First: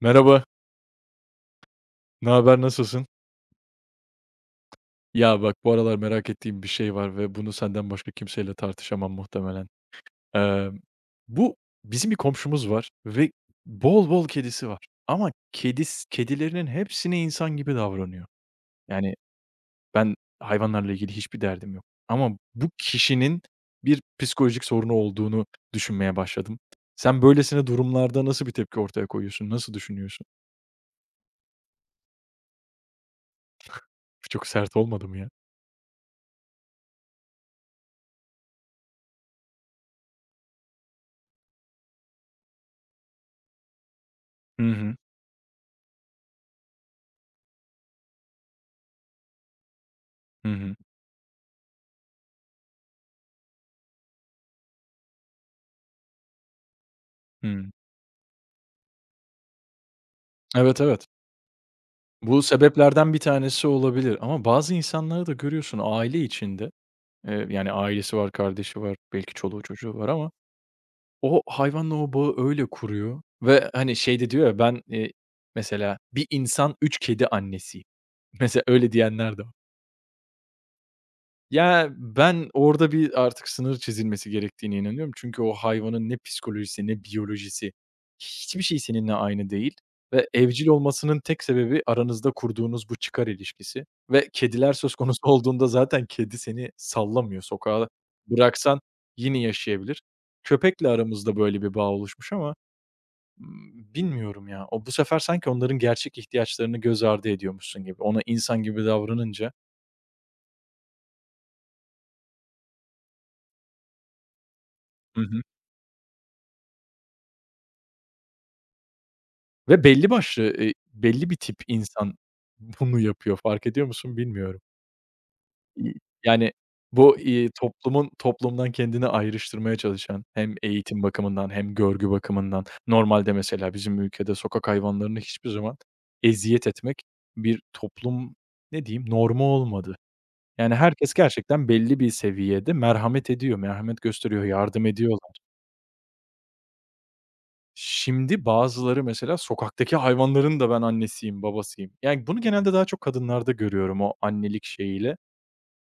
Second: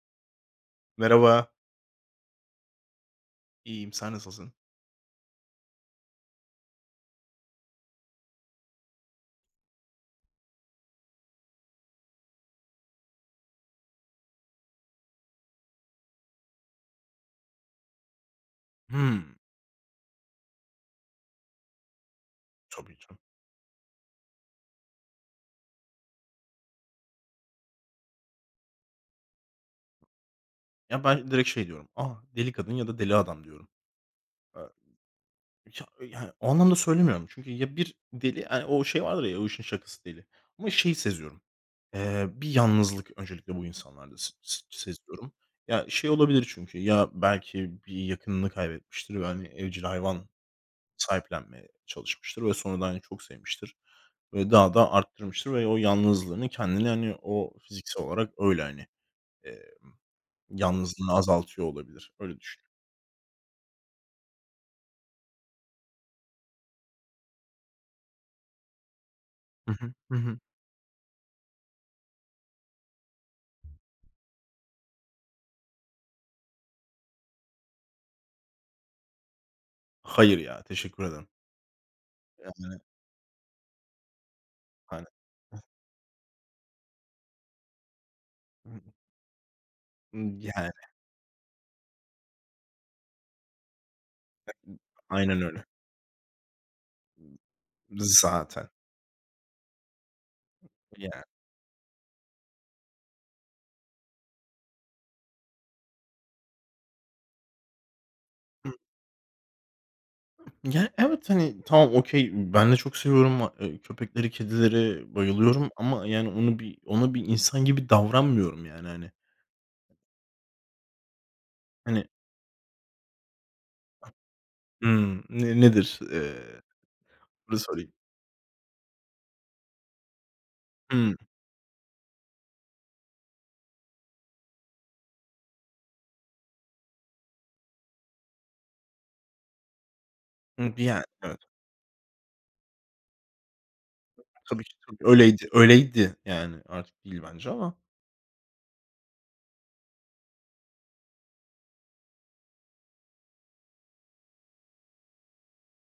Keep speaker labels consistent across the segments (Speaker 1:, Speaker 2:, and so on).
Speaker 1: Merhaba,
Speaker 2: Merhaba,
Speaker 1: ne haber, nasılsın?
Speaker 2: iyiyim. Sen nasılsın?
Speaker 1: Ya bak bu aralar merak ettiğim bir şey var ve bunu senden başka kimseyle tartışamam muhtemelen. Eee, bu bizim bir komşumuz var ve bol bol kedisi var. Ama kedilerinin hepsine insan gibi davranıyor. Yani ben hayvanlarla ilgili hiçbir derdim yok. Ama bu
Speaker 2: Tabii canım.
Speaker 1: kişinin bir psikolojik sorunu olduğunu düşünmeye başladım. Sen böylesine durumlarda nasıl bir tepki ortaya koyuyorsun? Nasıl düşünüyorsun?
Speaker 2: Ya, ben direkt şey diyorum, "A, deli kadın ya da deli adam." diyorum.
Speaker 1: Çok
Speaker 2: Eee,
Speaker 1: sert olmadı mı ya?
Speaker 2: ya, yani, o anlamda söylemiyorum çünkü ya bir deli, hani, o şey vardır ya, "O işin şakası deli." Ama şeyi seziyorum, bir yalnızlık öncelikle bu insanlarda s s
Speaker 1: Hı hı.
Speaker 2: seziyorum. Ya, şey olabilir çünkü, ya belki bir yakınını kaybetmiştir ve, hani, evcil hayvan
Speaker 1: Hı hı.
Speaker 2: sahiplenmeye çalışmıştır ve sonradan, hani, çok sevmiştir ve daha da arttırmıştır ve o yalnızlığını kendini, hani, o
Speaker 1: Hıı.
Speaker 2: fiziksel olarak öyle, hani,
Speaker 1: Evet, evet.
Speaker 2: yalnızlığını azaltıyor olabilir. Öyle
Speaker 1: Bu
Speaker 2: düşün.
Speaker 1: sebeplerden bir tanesi olabilir ama bazı insanları da görüyorsun aile içinde, yani ailesi var, kardeşi var, belki çoluğu
Speaker 2: Hı hı.
Speaker 1: çocuğu var
Speaker 2: Hı
Speaker 1: ama
Speaker 2: hı.
Speaker 1: o hayvanla o bağı öyle kuruyor ve, hani, şey de diyor ya, ben, mesela bir insan 3 kedi annesiyim. Mesela öyle diyenler de.
Speaker 2: Hayır ya, teşekkür ederim.
Speaker 1: Ya, ben
Speaker 2: Yani,
Speaker 1: orada bir artık sınır çizilmesi gerektiğine
Speaker 2: hani,
Speaker 1: inanıyorum. Çünkü o hayvanın ne psikolojisi ne biyolojisi, hiçbir şey seninle aynı değil ve evcil
Speaker 2: yani,
Speaker 1: olmasının tek sebebi aranızda kurduğunuz bu çıkar ilişkisi ve kediler söz konusu
Speaker 2: aynen öyle.
Speaker 1: olduğunda zaten kedi seni sallamıyor. Sokağa
Speaker 2: Zaten.
Speaker 1: bıraksan yine yaşayabilir. Köpekle
Speaker 2: Yani.
Speaker 1: aramızda böyle bir bağ oluşmuş ama, bilmiyorum ya. O bu sefer sanki onların gerçek ihtiyaçlarını göz ardı ediyormuşsun gibi. Ona insan
Speaker 2: Hı.
Speaker 1: gibi davranınca.
Speaker 2: Evet, hani, tamam, okay, ben de çok seviyorum, köpekleri, kedileri
Speaker 1: Hı hı.
Speaker 2: bayılıyorum ama yani onu bir ona bir insan gibi davranmıyorum yani, hani.
Speaker 1: Ve belli başlı, belli bir tip
Speaker 2: Hani,
Speaker 1: insan bunu yapıyor. Fark ediyor musun bilmiyorum.
Speaker 2: hımm, ne
Speaker 1: İii
Speaker 2: nedir,
Speaker 1: Yani
Speaker 2: bunu sorayım.
Speaker 1: toplumdan kendini ayrıştırmaya çalışan hem eğitim
Speaker 2: Hımm,
Speaker 1: bakımından hem görgü bakımından normalde mesela bizim ülkede sokak hayvanlarına hiçbir zaman eziyet etmek bir toplum, ne diyeyim, normu olmadı.
Speaker 2: hı,
Speaker 1: Yani
Speaker 2: yani,
Speaker 1: herkes
Speaker 2: evet.
Speaker 1: gerçekten belli bir seviyede merhamet ediyor, merhamet gösteriyor,
Speaker 2: Tabii ki,
Speaker 1: yardım
Speaker 2: tabii.
Speaker 1: ediyorlar.
Speaker 2: Öyleydi, öyleydi yani artık değil bence ama.
Speaker 1: Şimdi bazıları mesela sokaktaki hayvanların da ben annesiyim, babasıyım. Yani, bunu genelde daha çok kadınlarda görüyorum o annelik şeyiyle.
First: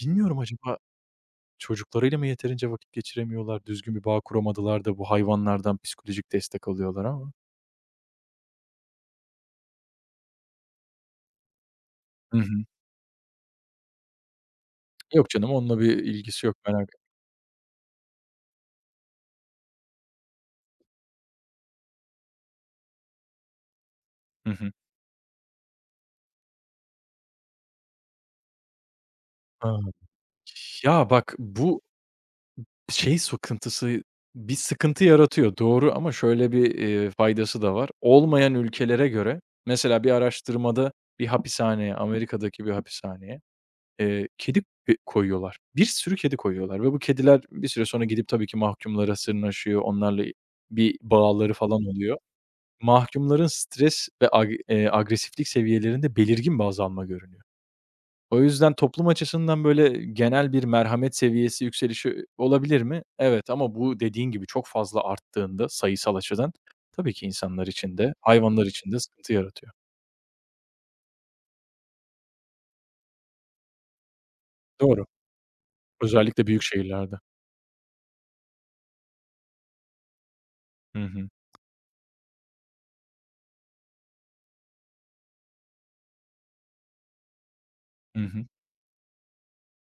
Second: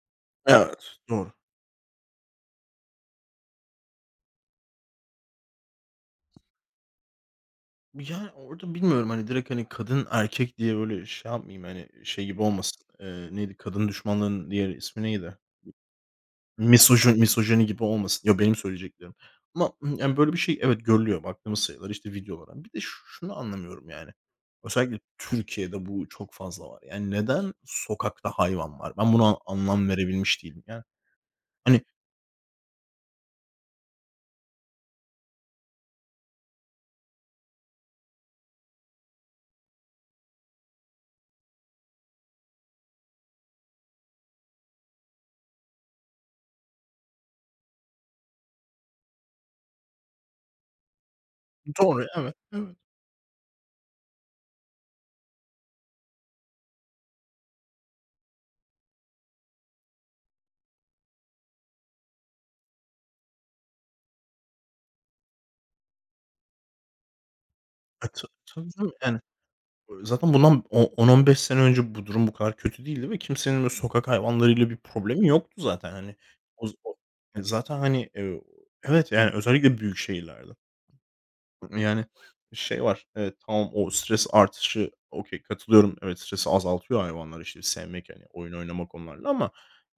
Speaker 1: Bilmiyorum acaba
Speaker 2: Evet, doğru.
Speaker 1: çocuklarıyla mı yeterince vakit geçiremiyorlar, düzgün bir bağ kuramadılar da bu hayvanlardan psikolojik destek alıyorlar ama.
Speaker 2: Yani, orada bilmiyorum, hani, direkt, hani, kadın erkek diye böyle şey yapmayayım, hani, şey
Speaker 1: Hı
Speaker 2: gibi
Speaker 1: hı.
Speaker 2: olmasın, neydi kadın düşmanlığının diğer ismi
Speaker 1: Yok
Speaker 2: neydi?
Speaker 1: canım, onunla bir ilgisi yok merak etme.
Speaker 2: Misojin misojini gibi olmasın. Ya, benim söyleyeceklerim ama, yani, böyle bir şey evet görülüyor baktığımız sayılar, işte, videolara. Bir de şunu anlamıyorum, yani,
Speaker 1: Hı hı.
Speaker 2: özellikle Türkiye'de bu çok fazla var. Yani, neden sokakta hayvan var? Ben buna anlam
Speaker 1: Ha.
Speaker 2: verebilmiş değilim. Yani,
Speaker 1: Ya, bak
Speaker 2: hani,
Speaker 1: bu şey sıkıntısı, bir sıkıntı yaratıyor doğru ama şöyle bir, faydası da var. Olmayan ülkelere göre mesela bir araştırmada bir hapishaneye, Amerika'daki bir hapishaneye, kedi, koyuyorlar. Bir sürü kedi koyuyorlar ve bu kediler bir süre sonra gidip tabii ki mahkumlara sırnaşıyor. Onlarla bir bağları falan
Speaker 2: doğru
Speaker 1: oluyor.
Speaker 2: evet, evet.
Speaker 1: Mahkumların stres ve ag agresiflik seviyelerinde belirgin bir azalma görünüyor. O yüzden toplum açısından, böyle, genel bir merhamet seviyesi yükselişi olabilir mi? Evet ama bu dediğin gibi çok fazla arttığında sayısal açıdan tabii ki insanlar için
Speaker 2: E,
Speaker 1: de hayvanlar
Speaker 2: tabii canım
Speaker 1: için de
Speaker 2: yani.
Speaker 1: sıkıntı yaratıyor.
Speaker 2: Zaten bundan o on 15 sene önce bu durum bu kadar kötü değildi ve kimsenin böyle sokak hayvanlarıyla bir
Speaker 1: Doğru.
Speaker 2: problemi yoktu zaten. Hani,
Speaker 1: Özellikle büyük
Speaker 2: o o
Speaker 1: şehirlerde.
Speaker 2: e, zaten, hani, evet, yani özellikle büyük şehirlerde.
Speaker 1: Hı hı.
Speaker 2: Yani, şey var, evet, tamam o stres artışı okay, katılıyorum. Evet, stresi azaltıyor hayvanlar, işte, sevmek,
Speaker 1: Hı
Speaker 2: hani,
Speaker 1: hı.
Speaker 2: oyun oynamak onlarla ama,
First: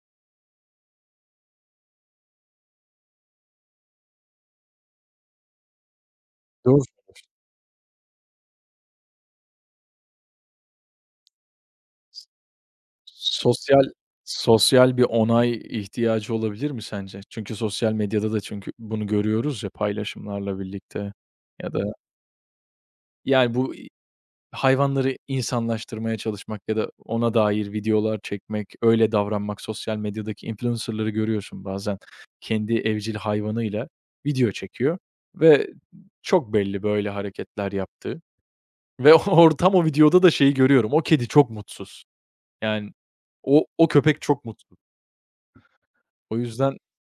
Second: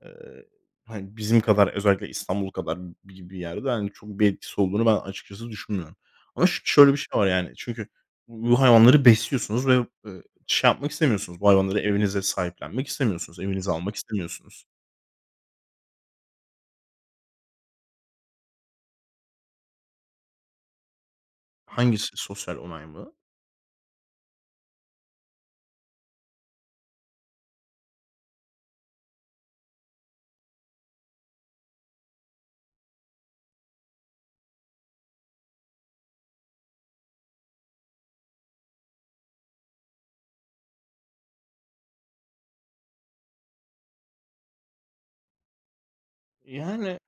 Speaker 2: eee, hani, bizim kadar özellikle İstanbul kadar gibi bir yerde, hani, çok bir etkisi olduğunu ben açıkçası düşünmüyorum. Ama
Speaker 1: Doğru.
Speaker 2: şöyle bir şey var, yani, çünkü bu hayvanları besliyorsunuz ve, şey yapmak istemiyorsunuz, bu hayvanları evinize sahiplenmek istemiyorsunuz, evinize
Speaker 1: Sosyal
Speaker 2: almak istemiyorsunuz.
Speaker 1: Sosyal bir onay ihtiyacı olabilir mi sence? Çünkü sosyal medyada da çünkü bunu görüyoruz ya paylaşımlarla birlikte ya da
Speaker 2: Hangisi sosyal onay mı?
Speaker 1: yani bu hayvanları insanlaştırmaya çalışmak ya da ona dair videolar çekmek, öyle davranmak sosyal medyadaki influencer'ları görüyorsun bazen. Kendi evcil hayvanıyla video çekiyor ve çok belli böyle hareketler yaptığı ve or tam o videoda da şeyi görüyorum, o kedi çok mutsuz. Yani o köpek çok mutsuz. O yüzden
Speaker 2: Yani,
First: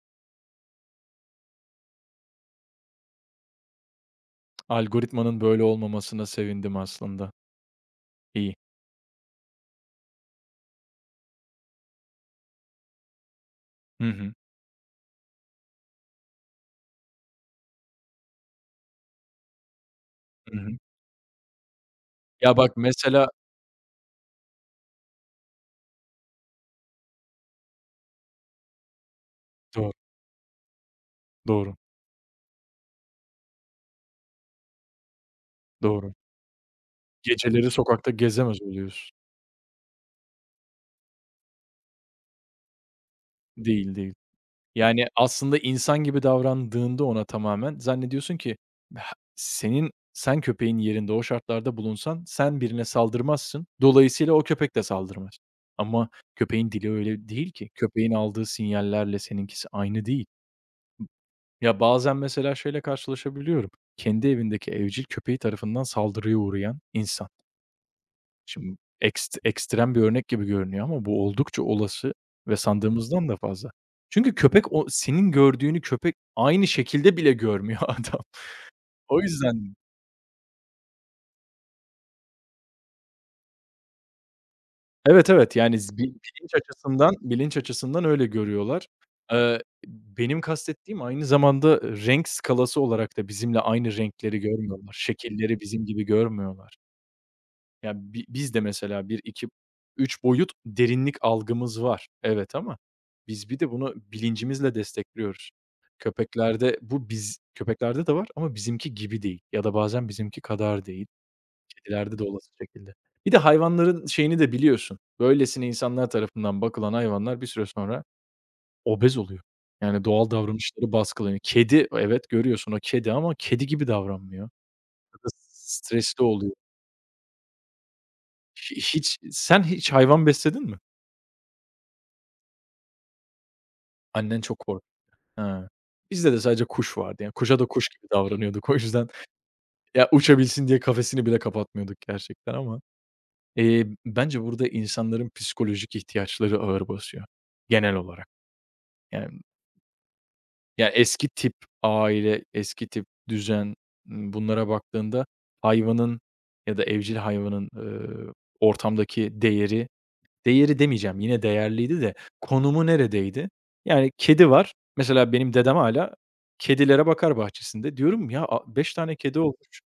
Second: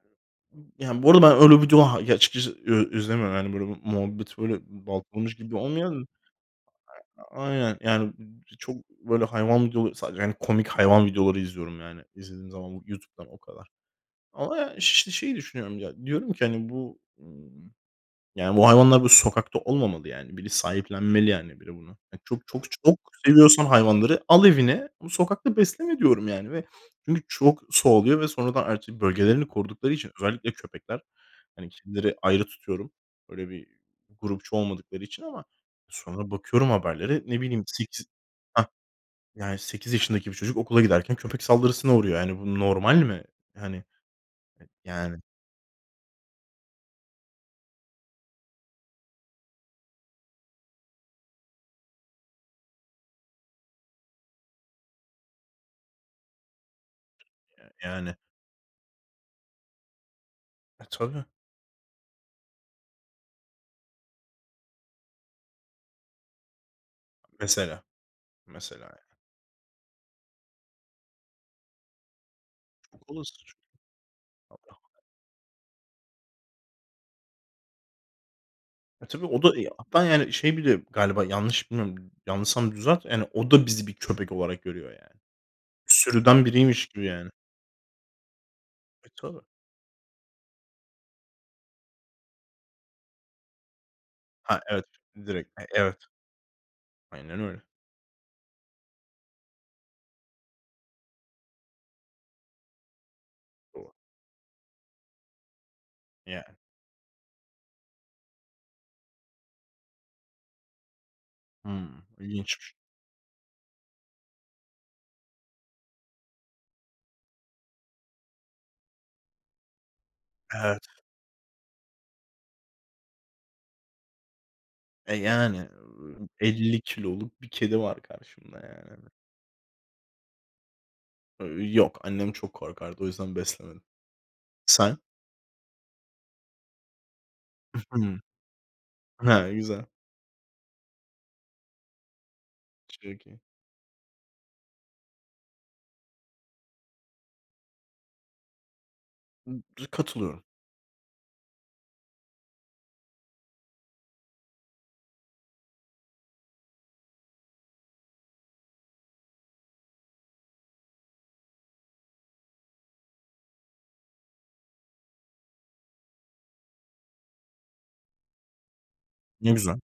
Speaker 2: yani, bu arada ben öyle video ya açıkçası izlemiyorum. Yani, böyle muhabbet böyle baltalamış
Speaker 1: algoritmanın
Speaker 2: gibi
Speaker 1: böyle
Speaker 2: olmayan
Speaker 1: olmamasına sevindim aslında.
Speaker 2: aynen. Yani,
Speaker 1: İyi.
Speaker 2: çok böyle hayvan videoları sadece, hani, komik hayvan videoları izliyorum yani izlediğim zaman YouTube'dan o kadar.
Speaker 1: Hı hı.
Speaker 2: Ama ya, işte şeyi düşünüyorum ya, diyorum ki, hani, bu, yani, bu hayvanlar bu sokakta olmamalı yani. Biri
Speaker 1: Hı hı.
Speaker 2: sahiplenmeli yani biri bunu. Ya, çok
Speaker 1: Ya,
Speaker 2: çok
Speaker 1: bak
Speaker 2: çok
Speaker 1: mesela.
Speaker 2: seviyorsan hayvanları al evine ama sokakta besleme diyorum yani ve çünkü çok soğuluyor ve sonradan artık bölgelerini
Speaker 1: Doğru,
Speaker 2: korudukları için özellikle köpekler, hani,
Speaker 1: doğru,
Speaker 2: kedileri ayrı tutuyorum. Böyle bir grupçu olmadıkları için ama
Speaker 1: doğru.
Speaker 2: sonra bakıyorum haberlere, ne bileyim,
Speaker 1: Geceleri
Speaker 2: 8.
Speaker 1: sokakta gezemez
Speaker 2: Hah,
Speaker 1: oluyorsun.
Speaker 2: yani 8 yaşındaki bir çocuk okula giderken köpek saldırısına uğruyor. Yani bu normal mi? Hani,
Speaker 1: Değil, değil. Yani,
Speaker 2: yani,
Speaker 1: aslında insan gibi davrandığında ona tamamen zannediyorsun ki ha senin sen köpeğin yerinde o şartlarda bulunsan sen birine saldırmazsın. Dolayısıyla o köpek de saldırmaz. Ama köpeğin dili öyle değil ki. Köpeğin
Speaker 2: yani,
Speaker 1: aldığı sinyallerle seninkisi aynı değil.
Speaker 2: e, tabii.
Speaker 1: Ya, bazen mesela şeyle karşılaşabiliyorum. Kendi evindeki evcil köpeği tarafından saldırıya uğrayan insan.
Speaker 2: Mesela,
Speaker 1: Şimdi
Speaker 2: mesela yani
Speaker 1: ekstrem bir örnek gibi görünüyor ama bu oldukça olası ve
Speaker 2: çok
Speaker 1: sandığımızdan
Speaker 2: olası.
Speaker 1: da fazla. Çünkü köpek o senin gördüğünü köpek aynı şekilde bile görmüyor adam.
Speaker 2: E,
Speaker 1: O
Speaker 2: tabii o da,
Speaker 1: yüzden
Speaker 2: hatta yani şey bile galiba yanlış bilmiyorum, yanlışsam düzelt, yani o da bizi bir köpek olarak görüyor yani.
Speaker 1: evet, evet, yani z bi
Speaker 2: Sürüden biriymiş gibi yani.
Speaker 1: bilinç açısından öyle görüyorlar.
Speaker 2: E, tabii.
Speaker 1: Benim kastettiğim aynı zamanda renk skalası olarak da bizimle aynı renkleri
Speaker 2: Ha, evet,
Speaker 1: görmüyorlar.
Speaker 2: direkt.
Speaker 1: Şekilleri
Speaker 2: E,
Speaker 1: bizim
Speaker 2: evet.
Speaker 1: gibi görmüyorlar.
Speaker 2: Aynen öyle.
Speaker 1: Ya, biz de mesela bir iki üç boyut derinlik algımız var. Evet ama biz bir de
Speaker 2: Doğru.
Speaker 1: bunu bilincimizle destekliyoruz.
Speaker 2: Yani.
Speaker 1: Köpeklerde bu köpeklerde de var ama bizimki gibi değil ya da bazen bizimki kadar değil.
Speaker 2: Hımm.
Speaker 1: Kedilerde de olası
Speaker 2: İlginçmiş.
Speaker 1: şekilde. Bir de hayvanların şeyini de biliyorsun. Böylesine insanlar tarafından bakılan hayvanlar bir süre sonra obez oluyor. Yani doğal
Speaker 2: Evet.
Speaker 1: davranışları baskılanıyor. Kedi, evet, görüyorsun o kedi ama kedi gibi davranmıyor
Speaker 2: E,
Speaker 1: ya da
Speaker 2: yani,
Speaker 1: stresli oluyor.
Speaker 2: 50 kiloluk bir kedi var karşımda yani.
Speaker 1: Hiç sen hiç hayvan besledin mi?
Speaker 2: Yok, annem çok korkardı, o yüzden beslemedim.
Speaker 1: Annen çok kork
Speaker 2: Sen?
Speaker 1: Ha. Bizde de sadece kuş vardı. Yani kuşa da kuş gibi
Speaker 2: Hımm.
Speaker 1: davranıyorduk. O yüzden
Speaker 2: Ha, güzel.
Speaker 1: ya uçabilsin diye kafesini bile kapatmıyorduk gerçekten ama,
Speaker 2: Çok iyi.
Speaker 1: bence burada insanların psikolojik ihtiyaçları ağır basıyor genel olarak. Yani
Speaker 2: Katılıyorum.
Speaker 1: ya eski tip aile, eski tip düzen, bunlara baktığında hayvanın ya da evcil hayvanın, ortamdaki değeri. Değeri demeyeceğim, yine değerliydi de konumu neredeydi? Yani kedi var. Mesela benim dedem hâlâ kedilere bakar bahçesinde. Diyorum ya, a 5 tane kedi
Speaker 2: Ne güzel.
Speaker 1: olmuş.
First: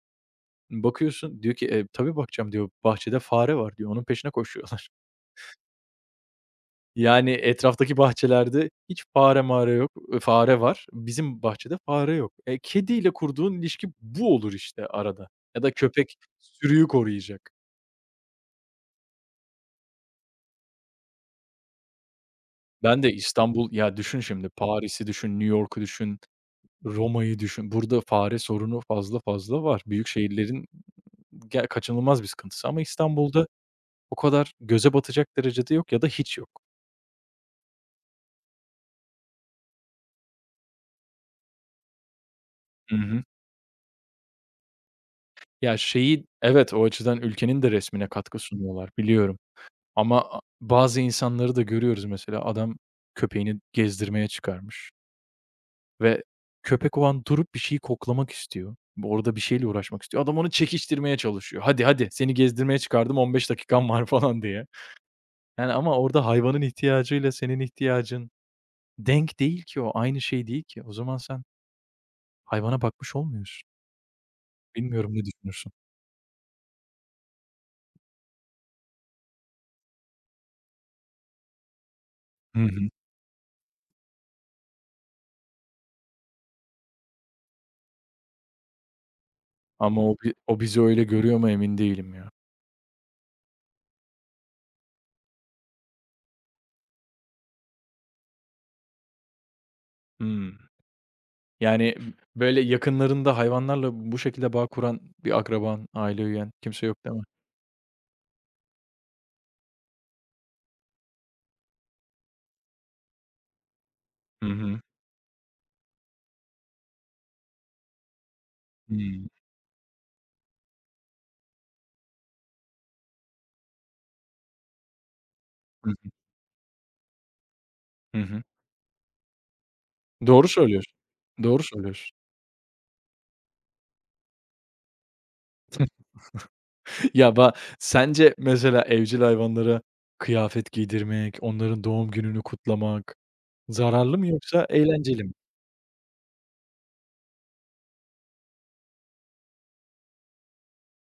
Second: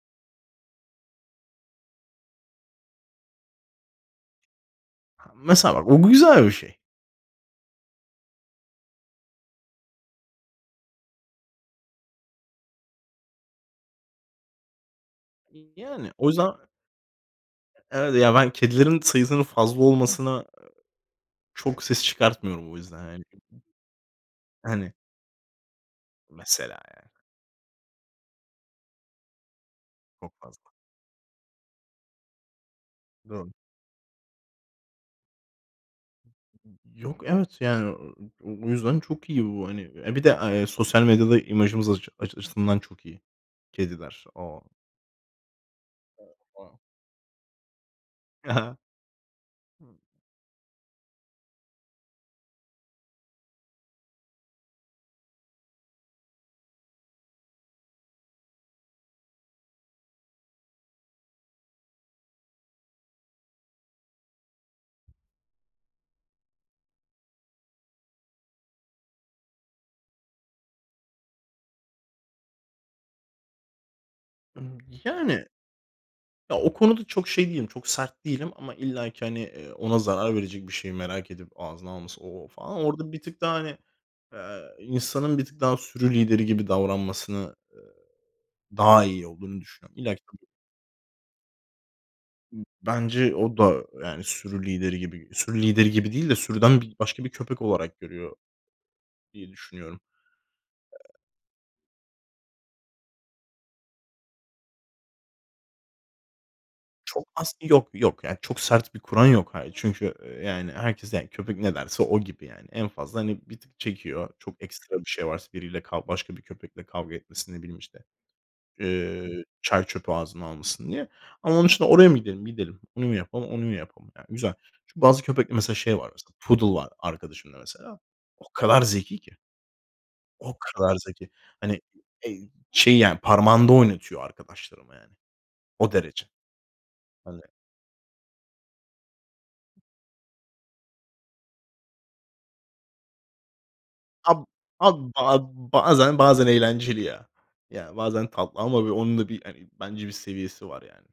Speaker 1: Bakıyorsun diyor ki, "Tabii bakacağım." diyor. "Bahçede fare var." diyor. Onun peşine koşuyorlar.
Speaker 2: Ha, mesela bak o güzel bir şey.
Speaker 1: Yani etraftaki bahçelerde hiç fare mare yok. Fare var. Bizim bahçede fare yok. E, kediyle kurduğun ilişki bu olur işte arada ya da
Speaker 2: Yani
Speaker 1: köpek
Speaker 2: o yüzden
Speaker 1: sürüyü koruyacak.
Speaker 2: evet, ya, ben kedilerin sayısının fazla olmasına çok ses çıkartmıyorum o yüzden,
Speaker 1: Ben de
Speaker 2: yani.
Speaker 1: İstanbul, ya düşün şimdi
Speaker 2: Hani,
Speaker 1: Paris'i düşün, New York'u düşün.
Speaker 2: mesela, yani,
Speaker 1: Roma'yı düşün. Burada fare sorunu fazla fazla var. Büyük
Speaker 2: çok
Speaker 1: şehirlerin
Speaker 2: fazla.
Speaker 1: kaçınılmaz bir sıkıntısı ama İstanbul'da
Speaker 2: Doğru.
Speaker 1: o kadar göze batacak derecede yok ya da hiç yok.
Speaker 2: Yok, evet, yani, o yüzden çok iyi bu, hani. E, bir de, sosyal medyada imajımız açısından
Speaker 1: Hı
Speaker 2: çok iyi
Speaker 1: hı.
Speaker 2: kediler. O.
Speaker 1: Ya, şeyi evet,
Speaker 2: O.
Speaker 1: o açıdan ülkenin de resmine katkı sunuyorlar, biliyorum ama a bazı insanları da görüyoruz mesela adam köpeğini gezdirmeye çıkarmış ve köpek o an durup bir şeyi koklamak istiyor. Orada bir şeyle uğraşmak istiyor. Adam onu çekiştirmeye çalışıyor. "Hadi, hadi seni gezdirmeye çıkardım, 15 dakikan var." falan diye. Yani, ama orada hayvanın ihtiyacıyla senin ihtiyacın denk değil ki o, aynı şey değil ki. O zaman sen hayvana bakmış olmuyorsun. Bilmiyorum ne
Speaker 2: Yani.
Speaker 1: düşünürsün?
Speaker 2: Ya, o konuda çok şey değilim, çok sert değilim ama illaki, hani, ona zarar verecek bir şeyi merak edip ağzına alması, o,
Speaker 1: Hı
Speaker 2: falan.
Speaker 1: hı.
Speaker 2: Orada bir tık daha, hani, insanın bir tık daha sürü lideri gibi davranmasını, daha iyi olduğunu düşünüyorum.
Speaker 1: Ama
Speaker 2: İlla ki tabii
Speaker 1: o bizi öyle görüyor mu emin değilim ya.
Speaker 2: bence o da, yani, sürü lideri gibi değil de sürüden başka bir köpek olarak görüyor diye düşünüyorum.
Speaker 1: Hımm. Yani, böyle yakınlarında hayvanlarla bu şekilde bağ kuran bir akraban, aile üyen kimse yok değil mi?
Speaker 2: Çok yok, yok. Yani çok sert bir kural yok. Hayır. Çünkü, yani, herkes, yani, köpek ne derse o gibi, yani. En fazla, hani, bir tık çekiyor.
Speaker 1: Hı
Speaker 2: Çok
Speaker 1: hı.
Speaker 2: ekstra bir şey varsa biriyle kav başka bir köpekle kavga etmesini ne bileyim, işte,
Speaker 1: Hımm.
Speaker 2: çöpü ağzına almasın diye. Ama onun dışında oraya mı gidelim, gidelim, onu mu yapalım, onu mu yapalım? Yani, güzel. Çünkü bazı köpekte mesela
Speaker 1: Hı
Speaker 2: şey
Speaker 1: hı.
Speaker 2: var mesela, poodle var arkadaşımda mesela.
Speaker 1: Hı hı.
Speaker 2: O kadar zeki ki,
Speaker 1: Doğru
Speaker 2: o
Speaker 1: söylüyorsun.
Speaker 2: kadar zeki.
Speaker 1: Doğru
Speaker 2: Hani,
Speaker 1: söylüyorsun.
Speaker 2: eee, şey, yani, parmağında oynatıyor arkadaşlarıma, yani. O derece.
Speaker 1: Ya,
Speaker 2: Hani
Speaker 1: sence mesela evcil hayvanlara kıyafet giydirmek, onların doğum gününü kutlamak zararlı mı
Speaker 2: Ab
Speaker 1: yoksa
Speaker 2: ab
Speaker 1: eğlenceli mi?
Speaker 2: ba bazen bazen eğlenceli ya. Ya, bazen tatlı ama bir onun da bir, hani, bence bir seviyesi var yani.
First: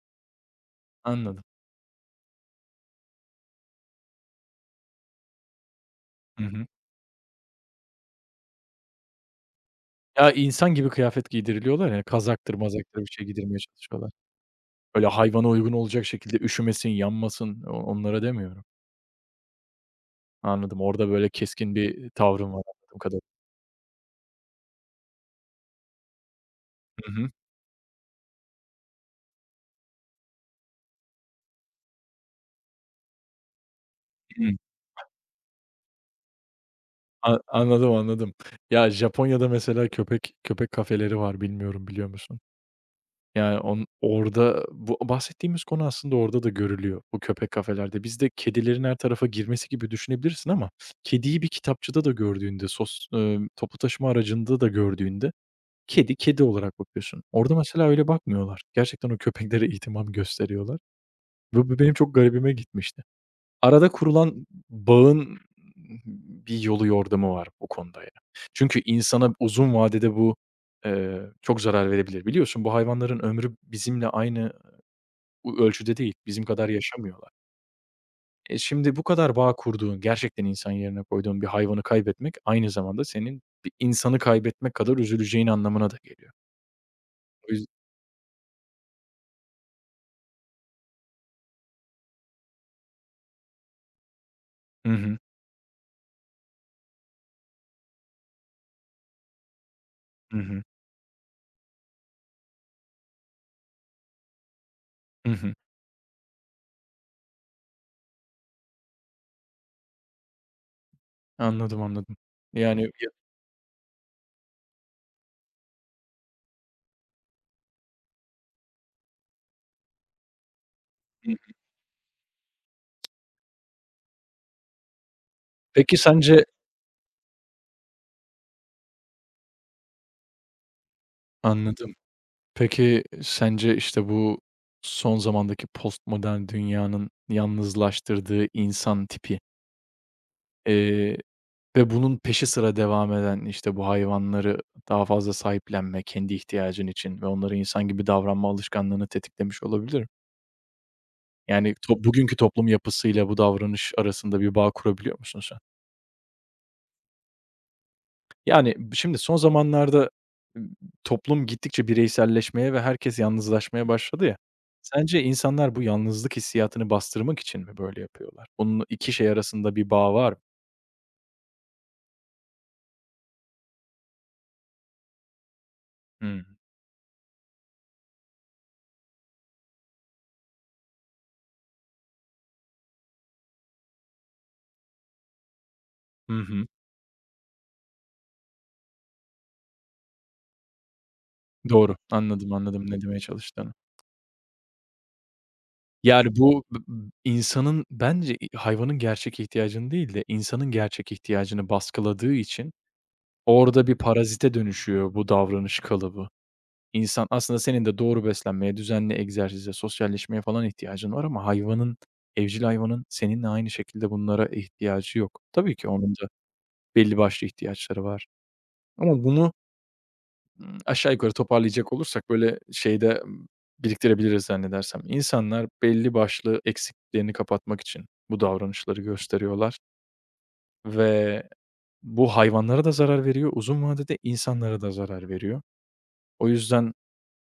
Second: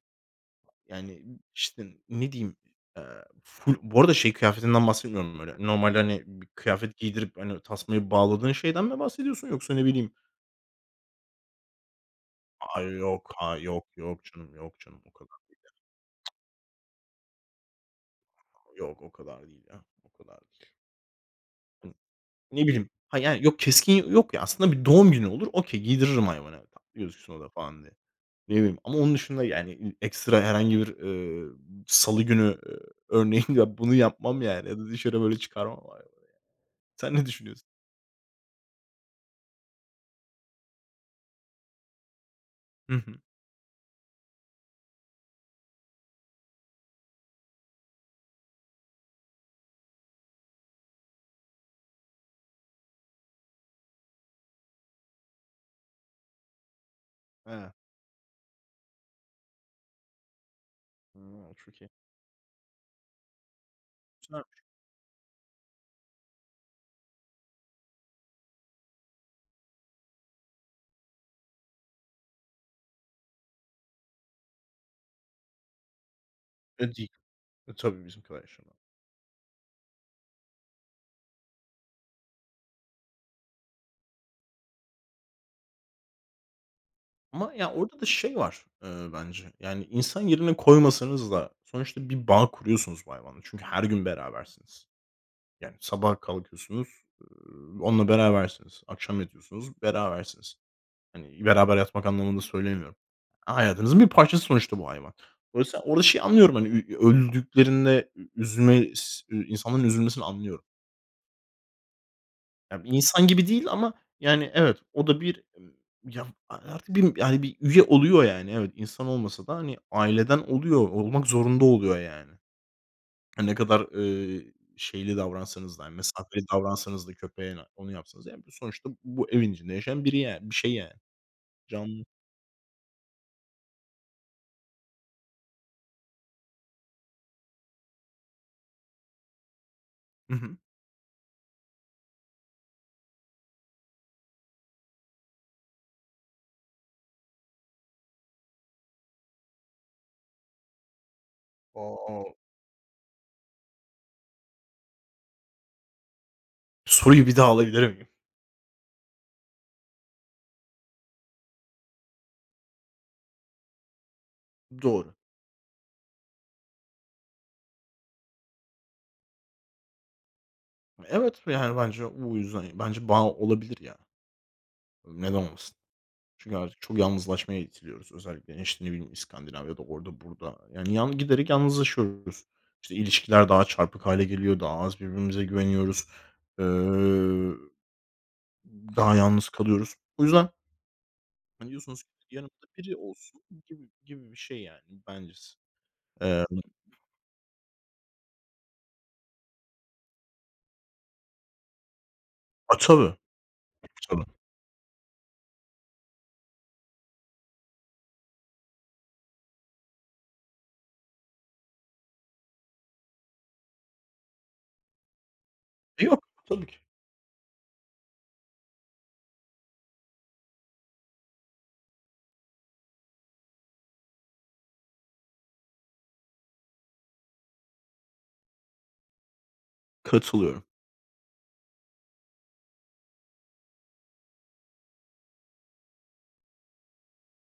Speaker 2: Yani,
Speaker 1: Anladım.
Speaker 2: işte, ne diyeyim, eee, full. Bu arada şey kıyafetinden bahsetmiyorum böyle. Normal hani,
Speaker 1: Hı
Speaker 2: bir
Speaker 1: hı.
Speaker 2: kıyafet giydirip, hani, tasmayı bağladığın şeyden mi bahsediyorsun yoksa ne bileyim.
Speaker 1: Ya, insan gibi kıyafet giydiriliyorlar ya, kazaktır
Speaker 2: Ay,
Speaker 1: mazaktır bir şey
Speaker 2: yok, ha,
Speaker 1: giydirmeye
Speaker 2: yok,
Speaker 1: çalışıyorlar.
Speaker 2: yok canım, yok canım
Speaker 1: Öyle
Speaker 2: o kadar.
Speaker 1: hayvana uygun olacak şekilde üşümesin, yanmasın, onlara demiyorum.
Speaker 2: Yok, o kadar değil ya. O kadar
Speaker 1: Anladım, orada böyle keskin
Speaker 2: değil.
Speaker 1: bir tavrın var
Speaker 2: Ne bileyim,
Speaker 1: anladığım
Speaker 2: ha,
Speaker 1: kadarıyla.
Speaker 2: yani yok keskin yok ya aslında bir doğum günü olur, okay, giydiririm hayvana, tatlı
Speaker 1: Hı hı.
Speaker 2: gözüksün o da falan diye. Ne bileyim ama onun dışında yani, ekstra herhangi bir, salı günü, örneğin ya bunu yapmam
Speaker 1: Hıı.
Speaker 2: yani ya da dışarı böyle çıkarmam hayvanı. Sen ne
Speaker 1: A
Speaker 2: düşünüyorsun?
Speaker 1: anladım, anladım. Ya, Japonya'da mesela köpek kafeleri var, bilmiyorum biliyor musun?
Speaker 2: Hı hı.
Speaker 1: Yani, orada bu bahsettiğimiz konu aslında orada da görülüyor, bu köpek kafelerde. Bizde kedilerin her tarafa girmesi gibi düşünebilirsin ama kediyi bir kitapçıda da gördüğünde, sos toplu taşıma aracında da gördüğünde kedi, kedi olarak bakıyorsun. Orada
Speaker 2: He.
Speaker 1: mesela öyle bakmıyorlar. Gerçekten o köpeklere ihtimam gösteriyorlar.
Speaker 2: Hıı,
Speaker 1: Bu
Speaker 2: çok iyi.
Speaker 1: benim çok garibime gitmişti. Arada
Speaker 2: Güzel.
Speaker 1: kurulan bağın bir yolu yordamı var bu konuda ya. Çünkü insana uzun vadede bu, çok zarar verebilir. Biliyorsun bu hayvanların ömrü bizimle aynı ölçüde değil. Bizim kadar
Speaker 2: E, değil.
Speaker 1: yaşamıyorlar.
Speaker 2: E, tabii bizim kadar
Speaker 1: E,
Speaker 2: yaşamıyor.
Speaker 1: şimdi bu kadar bağ kurduğun, gerçekten insan yerine koyduğun bir hayvanı kaybetmek aynı zamanda senin bir insanı kaybetmek kadar üzüleceğin anlamına da geliyor. O
Speaker 2: Ama
Speaker 1: yüz
Speaker 2: ya orada da şey var, bence yani insan yerine koymasanız da sonuçta bir bağ kuruyorsunuz bu hayvanla çünkü her gün berabersiniz.
Speaker 1: Hı hı.
Speaker 2: Yani, sabah kalkıyorsunuz, onunla berabersiniz. Akşam yatıyorsunuz,
Speaker 1: Hı
Speaker 2: berabersiniz.
Speaker 1: hı.
Speaker 2: Hani, beraber yatmak anlamında söylemiyorum. Hayatınızın bir parçası sonuçta bu hayvan.
Speaker 1: Hı hı.
Speaker 2: Dolayısıyla orada şeyi anlıyorum, hani, öldüklerinde ü üzülme s ü insanların üzülmesini anlıyorum.
Speaker 1: Anladım, anladım. Yani
Speaker 2: Ya, bir
Speaker 1: ya
Speaker 2: insan gibi değil ama, yani, evet, o da bir, ya, a artık bir, yani, bir üye oluyor, yani. Evet, insan olmasa da, hani, aileden oluyor, olmak zorunda oluyor, yani. Ne kadar, şeyli davransanız da, hani,
Speaker 1: Peki
Speaker 2: mesafeli
Speaker 1: sence.
Speaker 2: davransanız da köpeğe, onu yapsanız, da, yani, sonuçta bu evin içinde yaşayan biri yani, bir şey yani,
Speaker 1: Anladım.
Speaker 2: canlı.
Speaker 1: Peki, sence, işte, bu son zamandaki postmodern dünyanın yalnızlaştırdığı insan tipi,
Speaker 2: Hı hı.
Speaker 1: eee, ve bunun peşi sıra devam eden, işte, bu hayvanları daha fazla sahiplenme kendi ihtiyacın için ve onlara insan gibi davranma alışkanlığını tetiklemiş olabilir mi? Yani,
Speaker 2: O!
Speaker 1: bugünkü toplum yapısıyla bu davranış arasında bir bağ kurabiliyor musun sen?
Speaker 2: Soruyu bir daha alabilir miyim?
Speaker 1: Yani, şimdi son zamanlarda, ımm, toplum gittikçe bireyselleşmeye ve herkes yalnızlaşmaya başladı ya.
Speaker 2: Doğru.
Speaker 1: Sence insanlar bu yalnızlık hissiyatını bastırmak için mi böyle yapıyorlar? Bunun 2 şey arasında bir bağ var mı?
Speaker 2: Evet, yani, bence bu yüzden, bence bağ olabilir ya. Neden olmasın?
Speaker 1: Hımm.
Speaker 2: Çünkü artık çok yalnızlaşmaya itiliyoruz. Özellikle, işte, ne bileyim, İskandinavya'da, orada, burada. Yani, giderek yalnızlaşıyoruz. İşte, ilişkiler daha çarpık hâle geliyor, daha az birbirimize güveniyoruz.
Speaker 1: Hı
Speaker 2: Eee,
Speaker 1: hı.
Speaker 2: daha yalnız kalıyoruz. O yüzden hani,
Speaker 1: Doğru.
Speaker 2: diyorsunuz ki
Speaker 1: Anladım,
Speaker 2: yanımda
Speaker 1: anladım
Speaker 2: biri
Speaker 1: ne demeye
Speaker 2: olsun
Speaker 1: çalıştığını.
Speaker 2: gibi gibi bir şey yani bencesi.
Speaker 1: Yani,
Speaker 2: Eee,
Speaker 1: bu b b insanın bence hayvanın gerçek ihtiyacını değil de insanın gerçek ihtiyacını baskıladığı için
Speaker 2: tabii,
Speaker 1: orada bir
Speaker 2: tabii.
Speaker 1: parazite dönüşüyor bu davranış kalıbı. İnsan aslında senin de doğru beslenmeye, düzenli egzersize, sosyalleşmeye falan ihtiyacın var ama hayvanın, evcil hayvanın seninle aynı şekilde bunlara ihtiyacı yok. Tabii ki onun
Speaker 2: Yok,
Speaker 1: da
Speaker 2: tabii ki.
Speaker 1: belli başlı ihtiyaçları var. Ama bunu, aşağı yukarı toparlayacak olursak böyle şeyde, biriktirebiliriz zannedersem. İnsanlar belli başlı eksikliklerini kapatmak için bu davranışları gösteriyorlar
Speaker 2: Katılıyorum.
Speaker 1: ve bu hayvanlara da zarar veriyor, uzun vadede insanlara da zarar veriyor. O yüzden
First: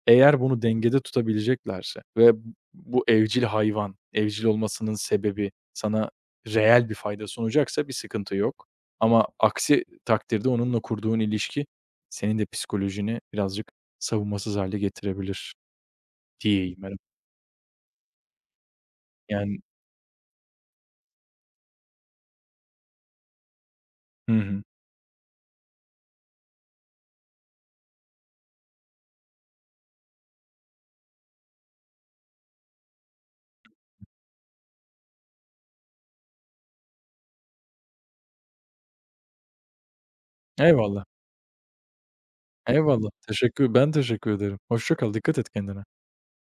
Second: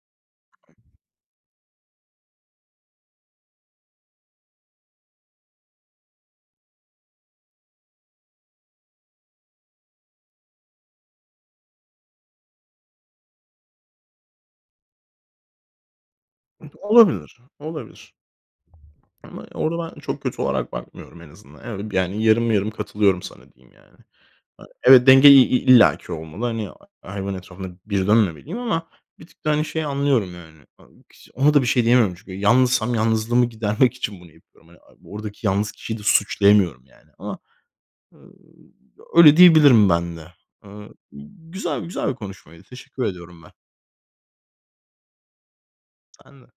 Speaker 1: eğer bunu dengede tutabileceklerse ve bu evcil hayvan, evcil olmasının sebebi sana reel bir fayda sunacaksa bir sıkıntı yok. Ama aksi takdirde onunla kurduğun ilişki senin de psikolojini birazcık savunmasız hale getirebilir diyeyim herhâlde.
Speaker 2: Olabilir, olabilir ama
Speaker 1: Yani.
Speaker 2: orada ben çok kötü olarak bakmıyorum en azından. Evet, yani yarım yarım katılıyorum sana diyeyim yani.
Speaker 1: Hı hı.
Speaker 2: A evet, denge i i illaki olmalı. Hani, hayvan etrafında bir dönmemeliyim ama bir tık da, hani, şeyi anlıyorum yani. A kişi ona da bir şey diyemiyorum çünkü yalnızsam yalnızlığımı gidermek için bunu yapıyorum. Hani, a oradaki yalnız kişiyi de suçlayamıyorum yani ama Iıı, öyle diyebilirim ben de. Iıı,
Speaker 1: Eyvallah,
Speaker 2: güzel güzel bir konuşmaydı. Teşekkür
Speaker 1: eyvallah.
Speaker 2: ediyorum ben.
Speaker 1: Ben teşekkür ederim. Hoşça kal, dikkat et kendine.
Speaker 2: Sen de.